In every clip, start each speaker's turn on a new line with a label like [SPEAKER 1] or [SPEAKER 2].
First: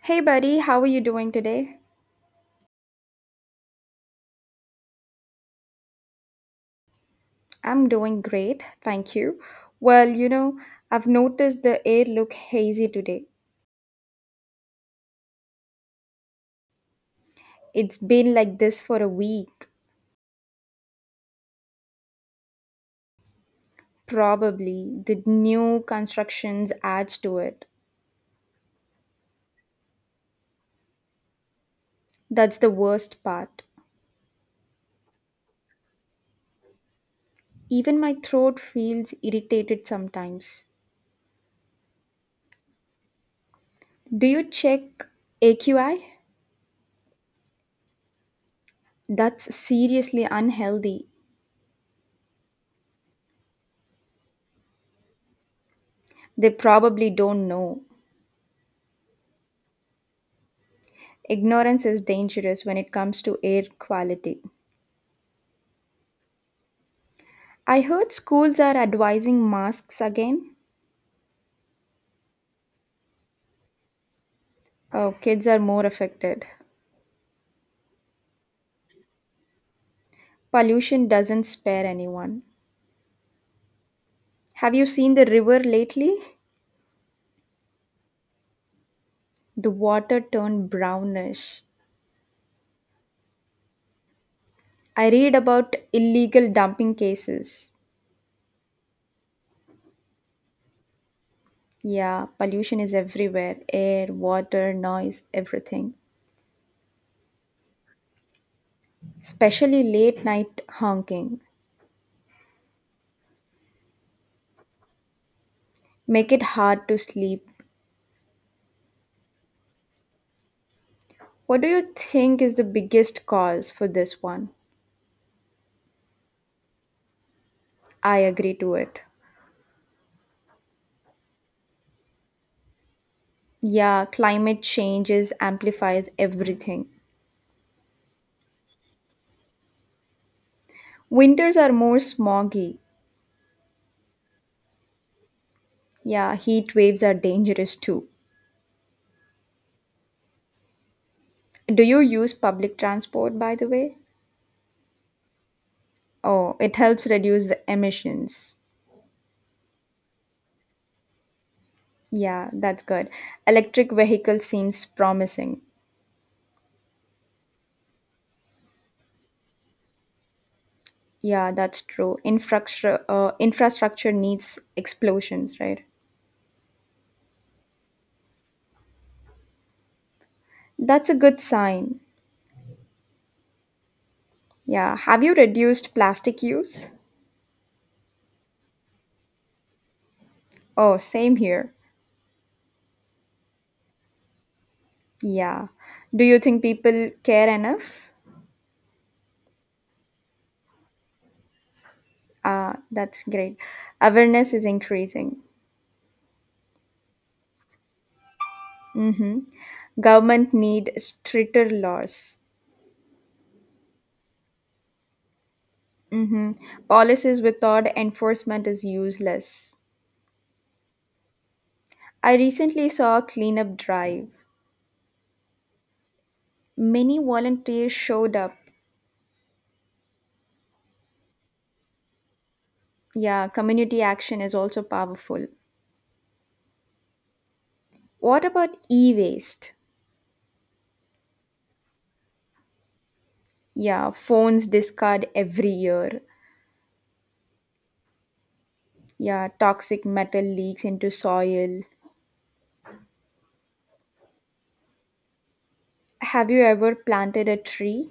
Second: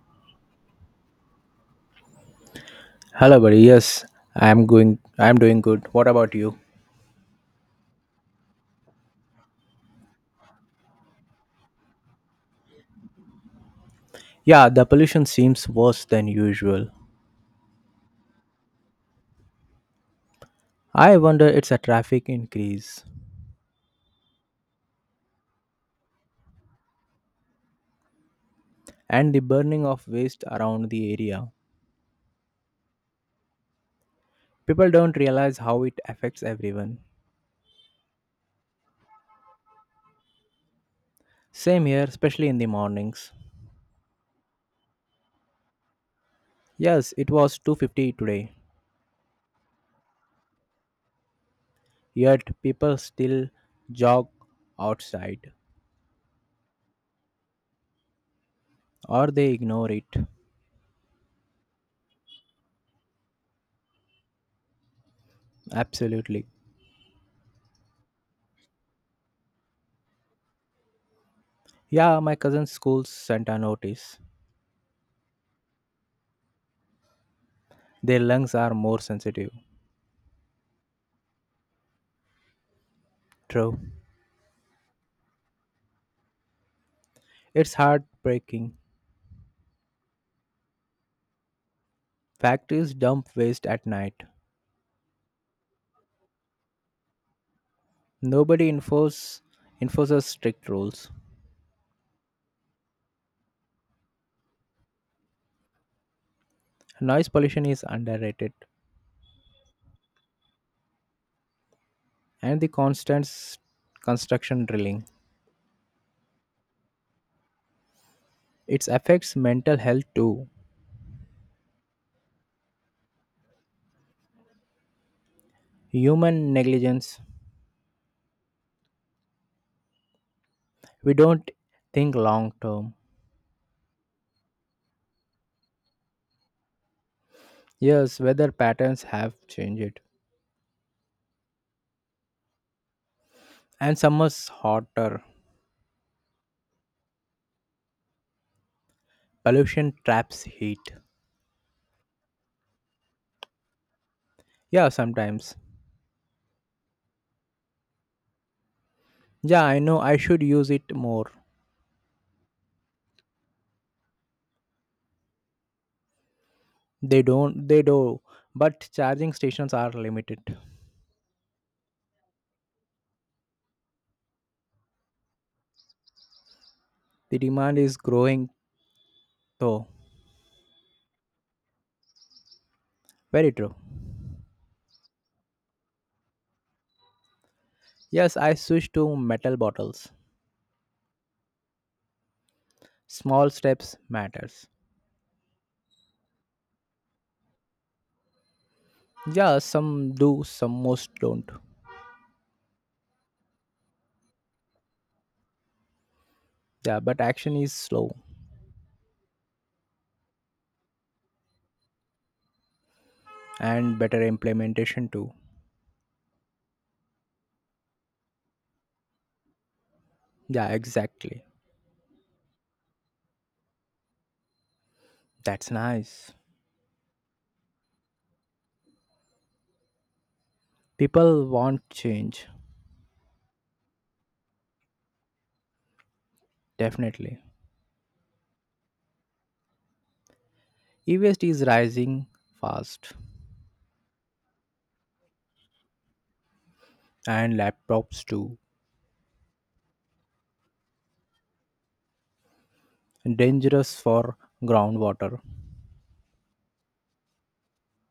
[SPEAKER 1] Hey, buddy, how are you doing today?
[SPEAKER 2] Hello, buddy. Yes, I'm going. I'm doing good. What about you?
[SPEAKER 1] I'm doing great, thank you. Well, you know, I've noticed the air look hazy today.
[SPEAKER 2] Yeah, the pollution seems worse than usual.
[SPEAKER 1] It's been like this for a week.
[SPEAKER 2] I wonder it's a traffic increase
[SPEAKER 1] Probably the new constructions adds to it.
[SPEAKER 2] and the burning of waste around the area.
[SPEAKER 1] That's the worst part.
[SPEAKER 2] People don't realize how it affects everyone.
[SPEAKER 1] Even my throat feels irritated sometimes.
[SPEAKER 2] Same here, especially in the mornings.
[SPEAKER 1] Do you check AQI?
[SPEAKER 2] Yes, it was 250 today.
[SPEAKER 1] That's seriously unhealthy.
[SPEAKER 2] Yet people still jog outside
[SPEAKER 1] They probably don't know.
[SPEAKER 2] or they ignore it.
[SPEAKER 1] Ignorance is dangerous when it comes to air quality.
[SPEAKER 2] Absolutely.
[SPEAKER 1] I heard schools are advising masks again.
[SPEAKER 2] Yeah, my cousin's school sent a notice.
[SPEAKER 1] Oh, kids are more affected.
[SPEAKER 2] Their lungs are more sensitive.
[SPEAKER 1] Pollution doesn't spare anyone.
[SPEAKER 2] True.
[SPEAKER 1] Have you seen the river lately?
[SPEAKER 2] It's heartbreaking.
[SPEAKER 1] The water turned brownish.
[SPEAKER 2] Factories dump waste at night.
[SPEAKER 1] I read about illegal dumping cases.
[SPEAKER 2] Nobody enforces strict rules.
[SPEAKER 1] Yeah, pollution is everywhere air, water, noise, everything.
[SPEAKER 2] Noise pollution is underrated,
[SPEAKER 1] Especially late night honking.
[SPEAKER 2] and the constant construction drilling.
[SPEAKER 1] Make it hard to sleep.
[SPEAKER 2] It affects mental health too.
[SPEAKER 1] What do you think is the biggest cause for this one?
[SPEAKER 2] Human negligence.
[SPEAKER 1] I agree to it.
[SPEAKER 2] We don't think long term.
[SPEAKER 1] Yeah, climate changes amplifies everything.
[SPEAKER 2] Yes, weather patterns have changed,
[SPEAKER 1] Winters are more smoggy.
[SPEAKER 2] and summer's hotter.
[SPEAKER 1] Yeah, heat waves are dangerous too.
[SPEAKER 2] Pollution traps heat.
[SPEAKER 1] Do you use public transport by the way?
[SPEAKER 2] Yeah, sometimes.
[SPEAKER 1] Oh, it helps reduce the emissions.
[SPEAKER 2] Yeah, I know I should use it more.
[SPEAKER 1] Yeah, that's good. Electric vehicle seems promising.
[SPEAKER 2] They don't, they do, but charging stations are limited.
[SPEAKER 1] Yeah, that's true. Infrastructure needs explosions, right?
[SPEAKER 2] The demand is growing though.
[SPEAKER 1] That's a good sign.
[SPEAKER 2] Very true.
[SPEAKER 1] Yeah, have you reduced plastic use?
[SPEAKER 2] Yes, I switched to metal bottles.
[SPEAKER 1] Oh, same here.
[SPEAKER 2] Small steps matters.
[SPEAKER 1] Yeah. Do you think people care enough?
[SPEAKER 2] Yeah, some do, some most don't.
[SPEAKER 1] Ah, that's great. Awareness is increasing.
[SPEAKER 2] Yeah, but action is slow
[SPEAKER 1] Government need stricter laws.
[SPEAKER 2] and better implementation too.
[SPEAKER 1] Mm-hmm. Policies without enforcement is useless.
[SPEAKER 2] Yeah, exactly.
[SPEAKER 1] I recently saw a cleanup drive.
[SPEAKER 2] That's nice.
[SPEAKER 1] Many volunteers showed up.
[SPEAKER 2] People want change,
[SPEAKER 1] Yeah, community action is also powerful.
[SPEAKER 2] definitely.
[SPEAKER 1] What about e-waste?
[SPEAKER 2] E-waste is rising fast
[SPEAKER 1] Yeah, phones discard every year.
[SPEAKER 2] and laptops too.
[SPEAKER 1] Yeah, toxic metal leaks into soil.
[SPEAKER 2] Dangerous for groundwater.
[SPEAKER 1] Have you ever planted a tree?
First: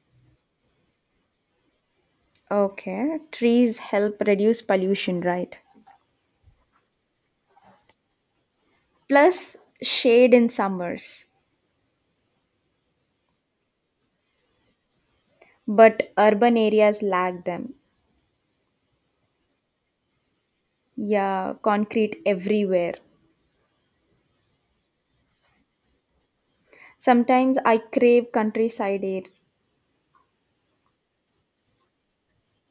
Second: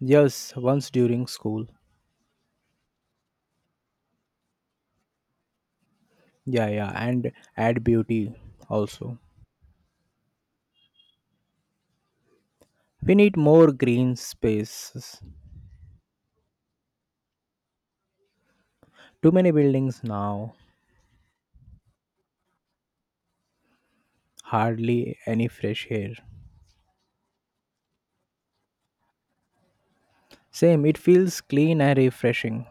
[SPEAKER 2] Yes, once during school.
[SPEAKER 1] Okay, trees help reduce pollution, right?
[SPEAKER 2] Yeah, yeah, and add beauty also.
[SPEAKER 1] Plus, shade in summers,
[SPEAKER 2] We need more green spaces.
[SPEAKER 1] but urban areas lack them.
[SPEAKER 2] Too many buildings now,
[SPEAKER 1] Yeah, concrete everywhere.
[SPEAKER 2] hardly any fresh air.
[SPEAKER 1] Sometimes I crave countryside air.
[SPEAKER 2] Same, it feels clean and refreshing,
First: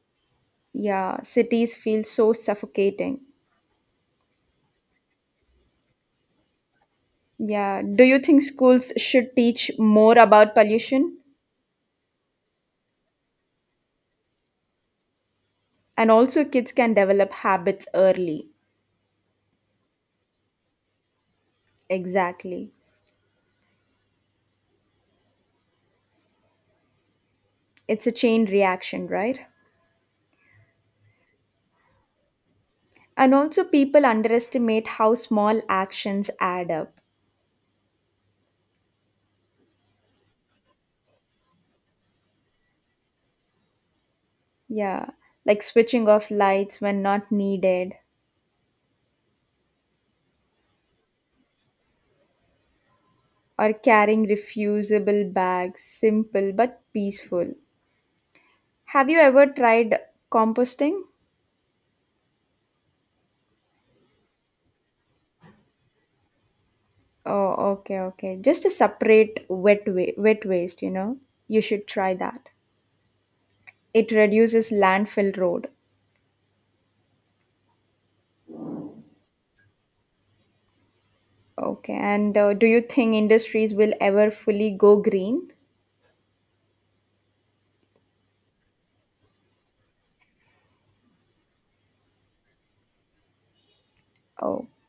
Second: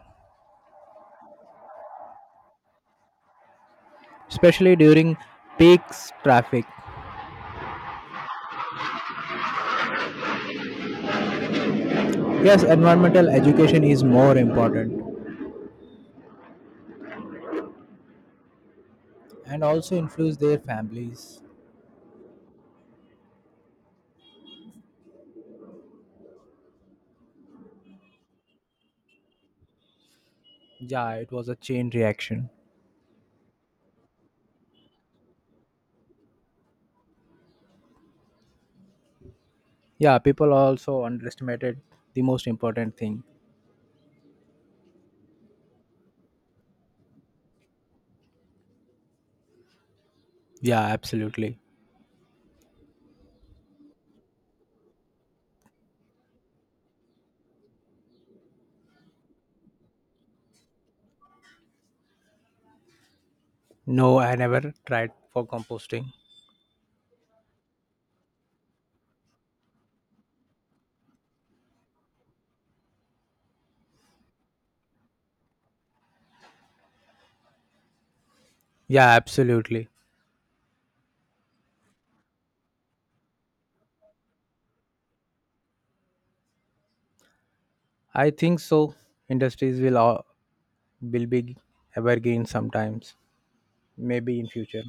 [SPEAKER 1] Yeah, cities feel so suffocating.
[SPEAKER 2] especially during peaks traffic.
[SPEAKER 1] Yeah, do you think schools should teach more about pollution?
[SPEAKER 2] Yes, environmental education is more important
[SPEAKER 1] And also, kids can develop habits early.
[SPEAKER 2] and also influence their families.
[SPEAKER 1] Exactly. It's a chain reaction, right?
[SPEAKER 2] Yeah, it was a chain reaction.
[SPEAKER 1] And also, people underestimate how small actions add up.
[SPEAKER 2] Yeah, people also underestimated the most important thing.
[SPEAKER 1] Yeah, like switching off lights when not needed,
[SPEAKER 2] Yeah, absolutely.
[SPEAKER 1] or carrying refusable bags, simple but peaceful. Have you ever tried composting?
[SPEAKER 2] No, I never tried for composting.
[SPEAKER 1] Oh, okay, okay. Just a separate wet waste, you know? You should try that. It reduces landfill road.
[SPEAKER 2] Yeah, absolutely.
[SPEAKER 1] Okay, and do you think industries will ever fully go green?
[SPEAKER 2] I think so. Industries will be evergreen sometimes. Maybe in
[SPEAKER 1] Oh,
[SPEAKER 2] future.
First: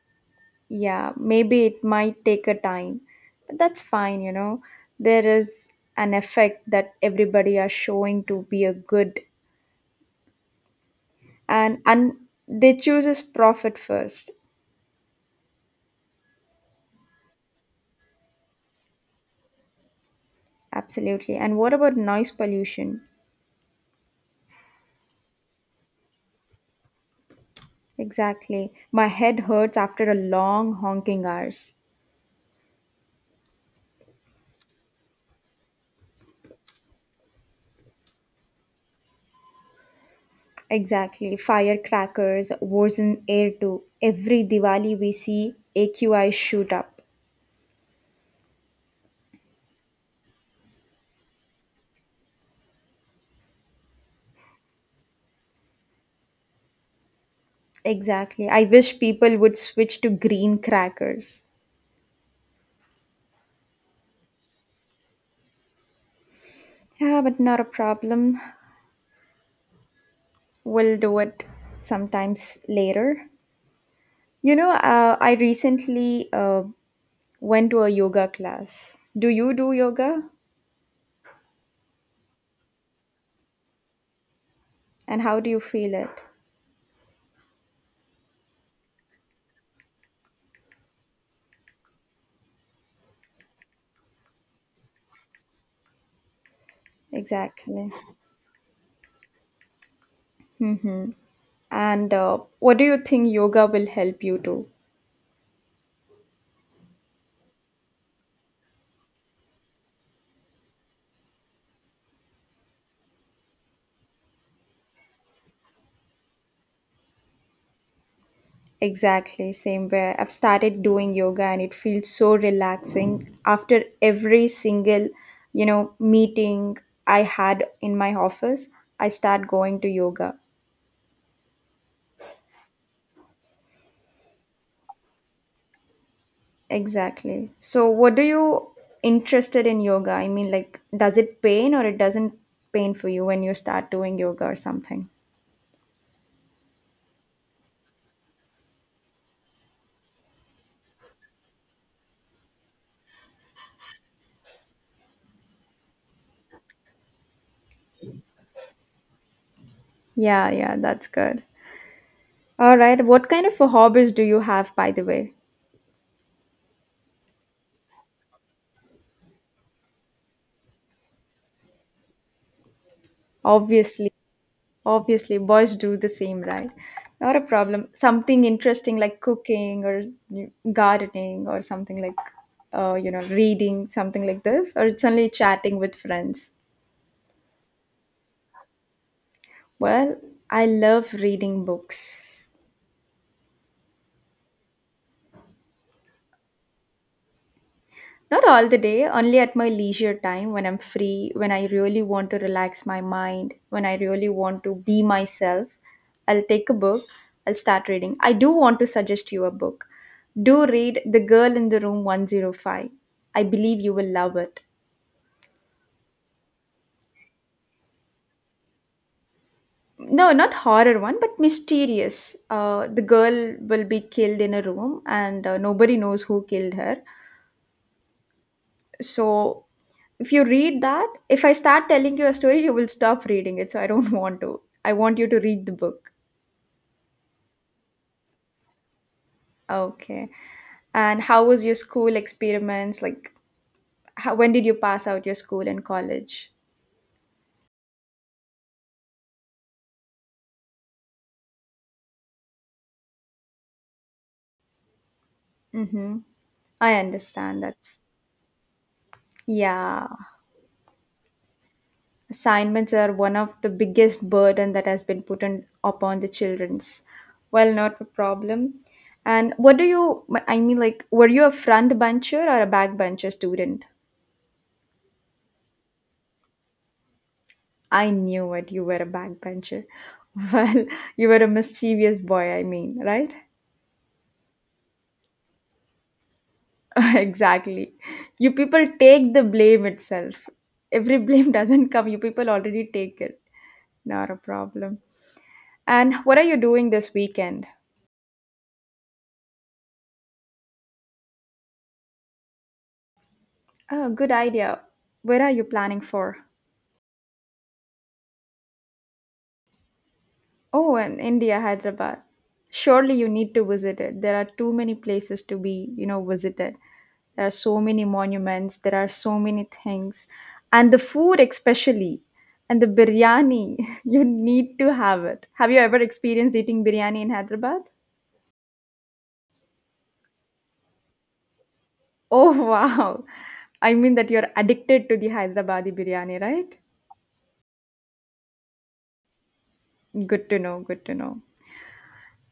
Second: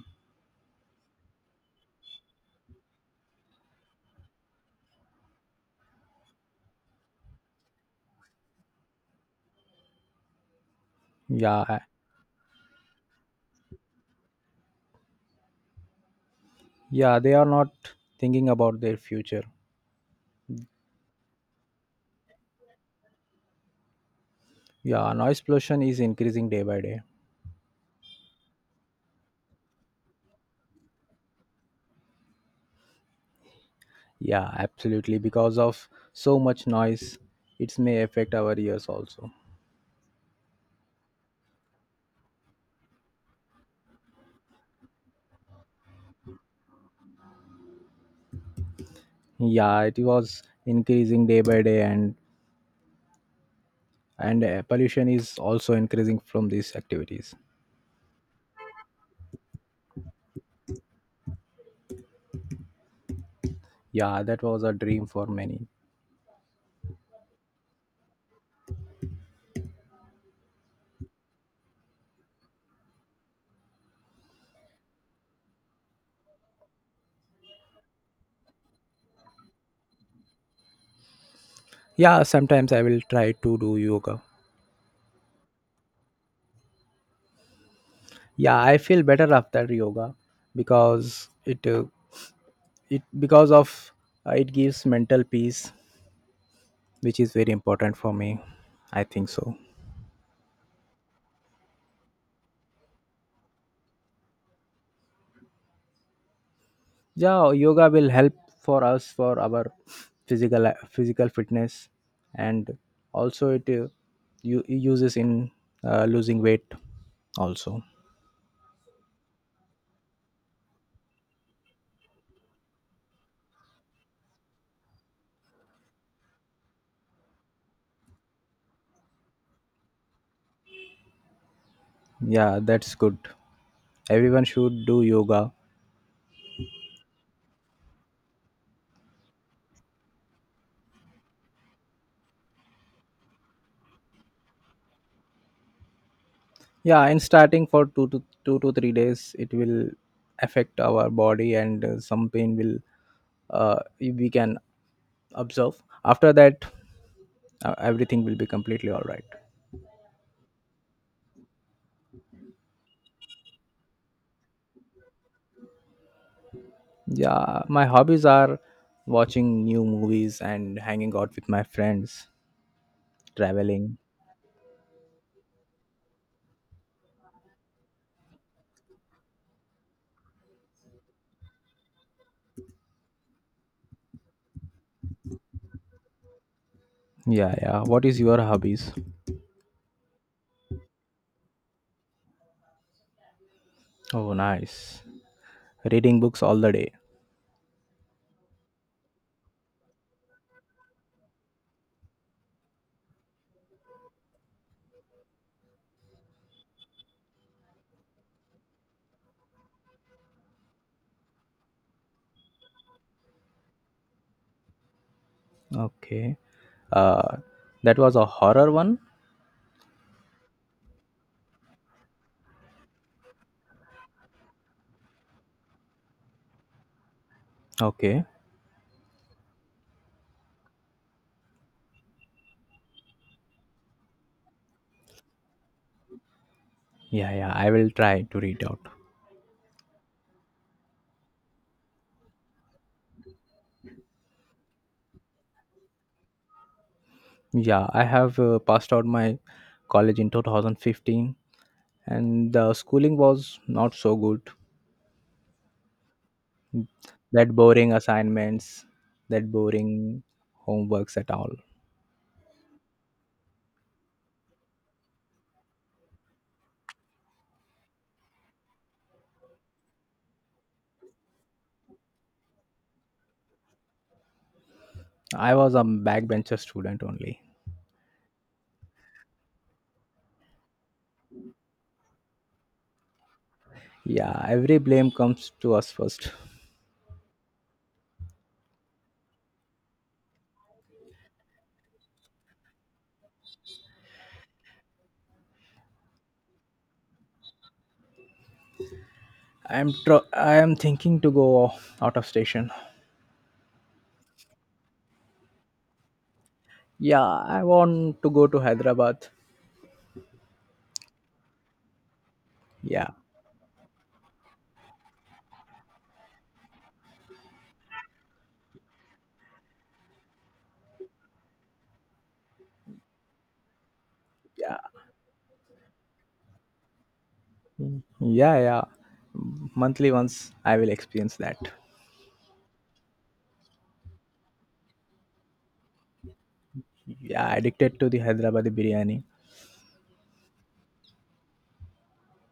[SPEAKER 1] yeah, maybe it might take a time, but that's fine, you know. There is an effect that everybody are showing to be a good
[SPEAKER 2] Yeah,
[SPEAKER 1] and
[SPEAKER 2] I-
[SPEAKER 1] and they chooses profit first.
[SPEAKER 2] yeah, they are not thinking about their future.
[SPEAKER 1] Absolutely. And what about noise pollution?
[SPEAKER 2] Yeah, noise pollution is increasing day by day.
[SPEAKER 1] Exactly. My head hurts after a long honking hours.
[SPEAKER 2] Yeah, absolutely. Because of so much noise, it may affect our ears also.
[SPEAKER 1] Exactly. Firecrackers, wars in air too. Every Diwali we see AQI shoot up.
[SPEAKER 2] Yeah, it was increasing day by day, and pollution is also increasing from these activities.
[SPEAKER 1] Exactly. I wish people would switch to green crackers.
[SPEAKER 2] Yeah, that was a dream for many.
[SPEAKER 1] Yeah, but not a problem. We'll do it sometimes later. You know, I recently went to a yoga class. Do you do yoga?
[SPEAKER 2] Yeah, sometimes I will try to do yoga.
[SPEAKER 1] And how do you feel it?
[SPEAKER 2] Yeah, I feel better after yoga because it it because of it gives mental peace, which is very
[SPEAKER 1] Exactly.
[SPEAKER 2] important for me. I think so.
[SPEAKER 1] And what do you think yoga will help you do?
[SPEAKER 2] Yeah, yoga will help for us for our physical fitness, and also it uses in losing weight also.
[SPEAKER 1] Exactly, same way. I've started doing yoga and it feels so relaxing after every single, you know, meeting I had in my office. I start going to yoga.
[SPEAKER 2] Yeah, that's good. Everyone should do yoga.
[SPEAKER 1] Exactly. So what do you interested in yoga? I mean like does it pain or it doesn't pain for you when you start doing yoga or something?
[SPEAKER 2] Yeah, in starting for two to three days, it will affect our body, and some pain will, we can observe. After that, everything will be completely all right.
[SPEAKER 1] Yeah, yeah, that's good. All right. What kind of a hobbies do you have by the way?
[SPEAKER 2] Yeah, my hobbies are watching new movies and hanging out with my friends, traveling.
[SPEAKER 1] Obviously, obviously boys do the same, right? Not a problem. Something interesting like cooking or gardening or something like you know, reading something like this or it's only chatting with friends.
[SPEAKER 2] Yeah, yeah, what is your hobbies?
[SPEAKER 1] Well, I love reading books.
[SPEAKER 2] Oh, nice, reading books all the day.
[SPEAKER 1] Not all the day, only at my leisure time when I'm free, when I really want to relax my mind, when I really want to be myself. I'll take a book, I'll start reading. I do want to suggest you a book. Do read The Girl in the Room 105. I believe you will love it.
[SPEAKER 2] Okay. uh that was a horror one.
[SPEAKER 1] No, not horror one, but mysterious. The girl will be killed in a room and nobody knows who killed her.
[SPEAKER 2] Okay.
[SPEAKER 1] So if you read that, if I start telling you a story, you will stop reading it. So I don't want to. I want you to read the book.
[SPEAKER 2] Yeah, yeah, I will try to read out.
[SPEAKER 1] Okay. And how was your school experiments? Like, when did you pass out your school and college?
[SPEAKER 2] Yeah, I have passed out my college in 2015, and the schooling was not so good.
[SPEAKER 1] Mm-hmm. I
[SPEAKER 2] That
[SPEAKER 1] understand.
[SPEAKER 2] boring
[SPEAKER 1] That's
[SPEAKER 2] assignments, that
[SPEAKER 1] Yeah.
[SPEAKER 2] boring homeworks at all.
[SPEAKER 1] Assignments are one of the biggest burden that has been put upon the childrens. Well, not a problem. And what do you? I mean, like, were you a front bencher or a back bencher student?
[SPEAKER 2] I was a backbencher student only.
[SPEAKER 1] I knew it. You were a backbencher. Well, you were a mischievous boy, I mean, right?
[SPEAKER 2] Yeah, every blame comes to us first.
[SPEAKER 1] Exactly. You people take the blame itself. Every blame doesn't come, you people already take it. Not a problem. And what are you doing this weekend?
[SPEAKER 2] I am thinking to go out of station.
[SPEAKER 1] Oh, good idea. Where are you planning for?
[SPEAKER 2] Yeah, I want to go to Hyderabad.
[SPEAKER 1] Oh, and India, Hyderabad.
[SPEAKER 2] Yeah,
[SPEAKER 1] Surely you need to visit it. There are too many places to be, you know, visited. There are so many monuments, there are so many things. And the food especially, and the biryani, you
[SPEAKER 2] yeah,
[SPEAKER 1] need to have it. Have you ever experienced eating biryani in Hyderabad?
[SPEAKER 2] yeah, yeah. Monthly once I will experience that.
[SPEAKER 1] Oh, wow. I mean that you're addicted to the Hyderabadi biryani, right?
[SPEAKER 2] Yeah, addicted to the Hyderabadi biryani.
[SPEAKER 1] Good to know, good to know.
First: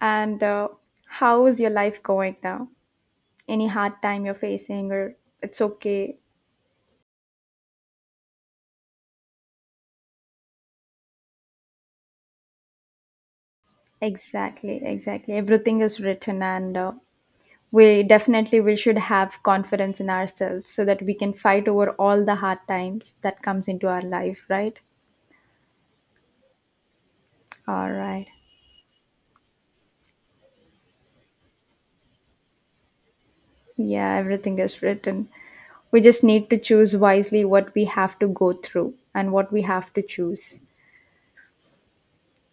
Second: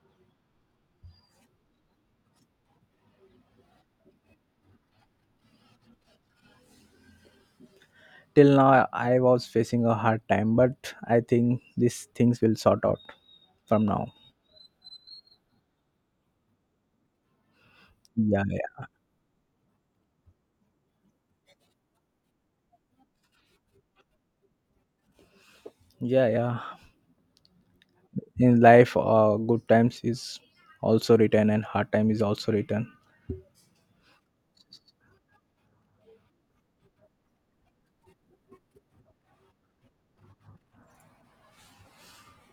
[SPEAKER 1] And how is your life going now? Any hard time you're facing, or it's okay?
[SPEAKER 2] Till now I was facing a hard time, but I think these things will sort out from now.
[SPEAKER 1] Exactly, exactly. Everything is written, and we
[SPEAKER 2] Yeah,
[SPEAKER 1] definitely we
[SPEAKER 2] yeah,
[SPEAKER 1] should have confidence in ourselves so that we can fight over all the hard times that comes into our life, right?
[SPEAKER 2] yeah, yeah.
[SPEAKER 1] All right.
[SPEAKER 2] In life, good times is also written, and hard time is also written.
[SPEAKER 1] Yeah, everything is written. We just need to choose wisely what we have to go through and what we have to choose.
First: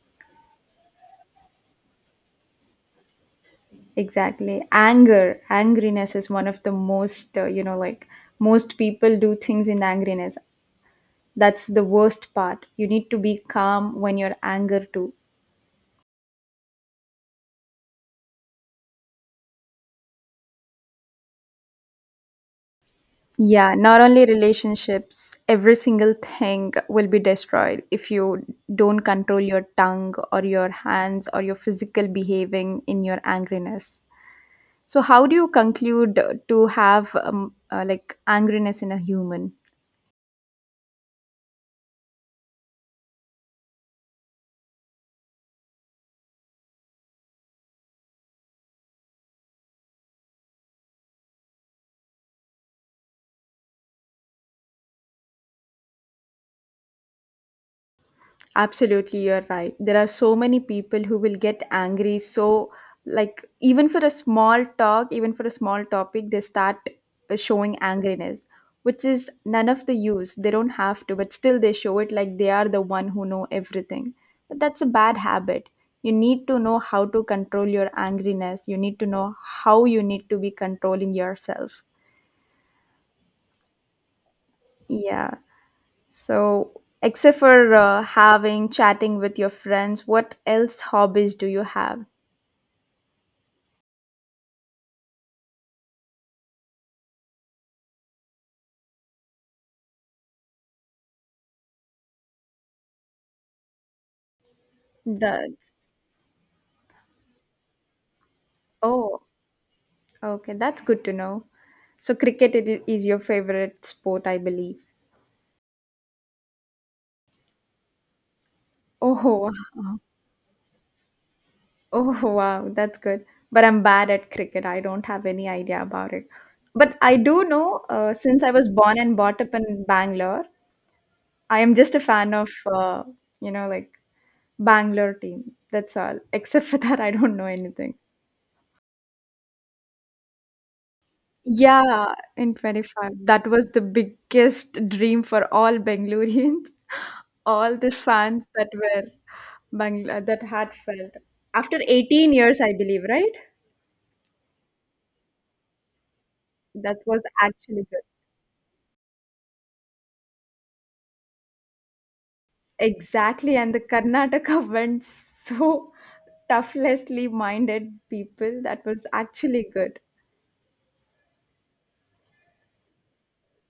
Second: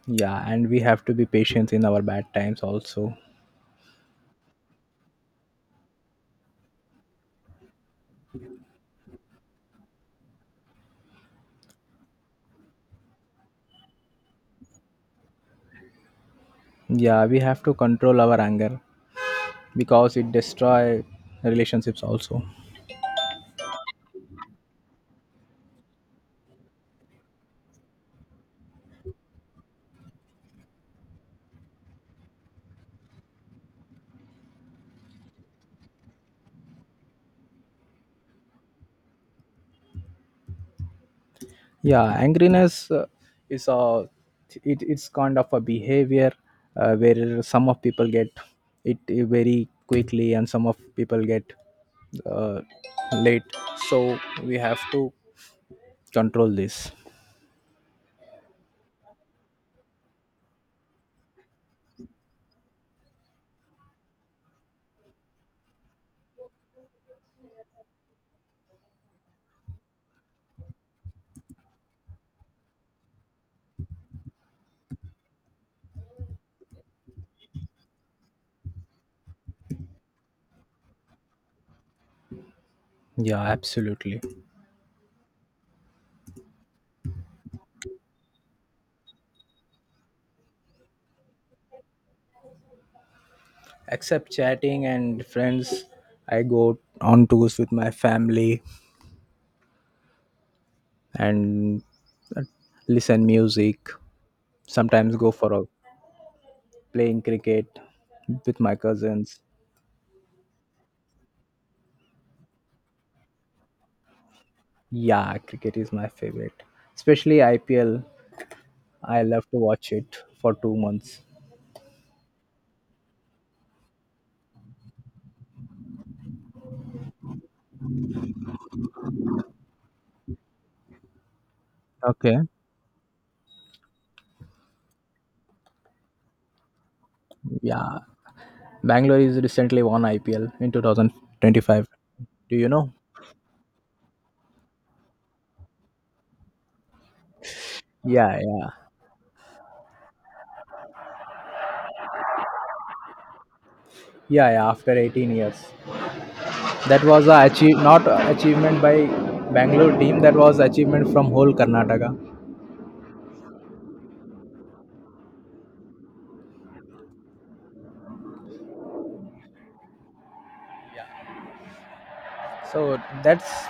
[SPEAKER 2] Yeah, and we have to be patient in our bad times also.
[SPEAKER 1] Exactly. Anger, angriness is one of the most, like most people do things in angriness. That's the worst part. You need to be calm when you're anger too.
[SPEAKER 2] Yeah, we have to control our anger because it destroy relationships also.
[SPEAKER 1] Yeah, not only relationships, every single thing will be destroyed if you don't control your tongue or your hands or your physical behaving in your angriness. So, how do you conclude to have like angriness in a human?
[SPEAKER 2] Yeah, angriness, is it's kind of a behavior where some of people get it very quickly, and some of people get uh, late, so we have to control this.
[SPEAKER 1] Absolutely, you're right. There are so many people who will get angry. So, like, even for a small talk, even for a small topic, they start showing angriness, which is none of the use. They don't have to, but still they show it like they are the one who know everything. But that's a bad habit. You need to know how to control your angriness. You need to know how you need to be controlling yourself.
[SPEAKER 2] Yeah, absolutely.
[SPEAKER 1] Yeah. So, except for having chatting with your friends, what else hobbies do you have?
[SPEAKER 2] Except chatting and friends, I go on tours with my family, and uh, listen music, sometimes go for a
[SPEAKER 1] That's
[SPEAKER 2] playing cricket with my
[SPEAKER 1] oh,
[SPEAKER 2] cousins.
[SPEAKER 1] okay, that's good to know. So, cricket is your favorite sport, I believe.
[SPEAKER 2] Yeah, cricket is my favorite, especially IPL.
[SPEAKER 1] Oh,
[SPEAKER 2] I love to
[SPEAKER 1] wow.
[SPEAKER 2] watch it for 2 months.
[SPEAKER 1] Oh, wow, that's good. But I'm bad at cricket. I don't have any idea about it. But I do know, since I was born and brought up in Bangalore, I am just a fan
[SPEAKER 2] Okay.
[SPEAKER 1] of, uh, you know, like Bangalore team. That's all. Except for that, I don't know anything.
[SPEAKER 2] Yeah, Bangalore is recently won IPL in 2025.
[SPEAKER 1] Yeah, in
[SPEAKER 2] Do you know?
[SPEAKER 1] 25. That was the biggest dream for all Bangaloreans, all the
[SPEAKER 2] Yeah,
[SPEAKER 1] fans that
[SPEAKER 2] yeah,
[SPEAKER 1] were Bangla that had felt. After 18 years, I believe, right?
[SPEAKER 2] yeah, yeah. After 18 years,
[SPEAKER 1] That
[SPEAKER 2] that
[SPEAKER 1] was
[SPEAKER 2] was a achieve,
[SPEAKER 1] actually good.
[SPEAKER 2] not a achievement by Bangalore team. That was achievement from whole Karnataka.
[SPEAKER 1] Exactly, and the Karnataka went so toughlessly minded people. That was actually good.
[SPEAKER 2] So that's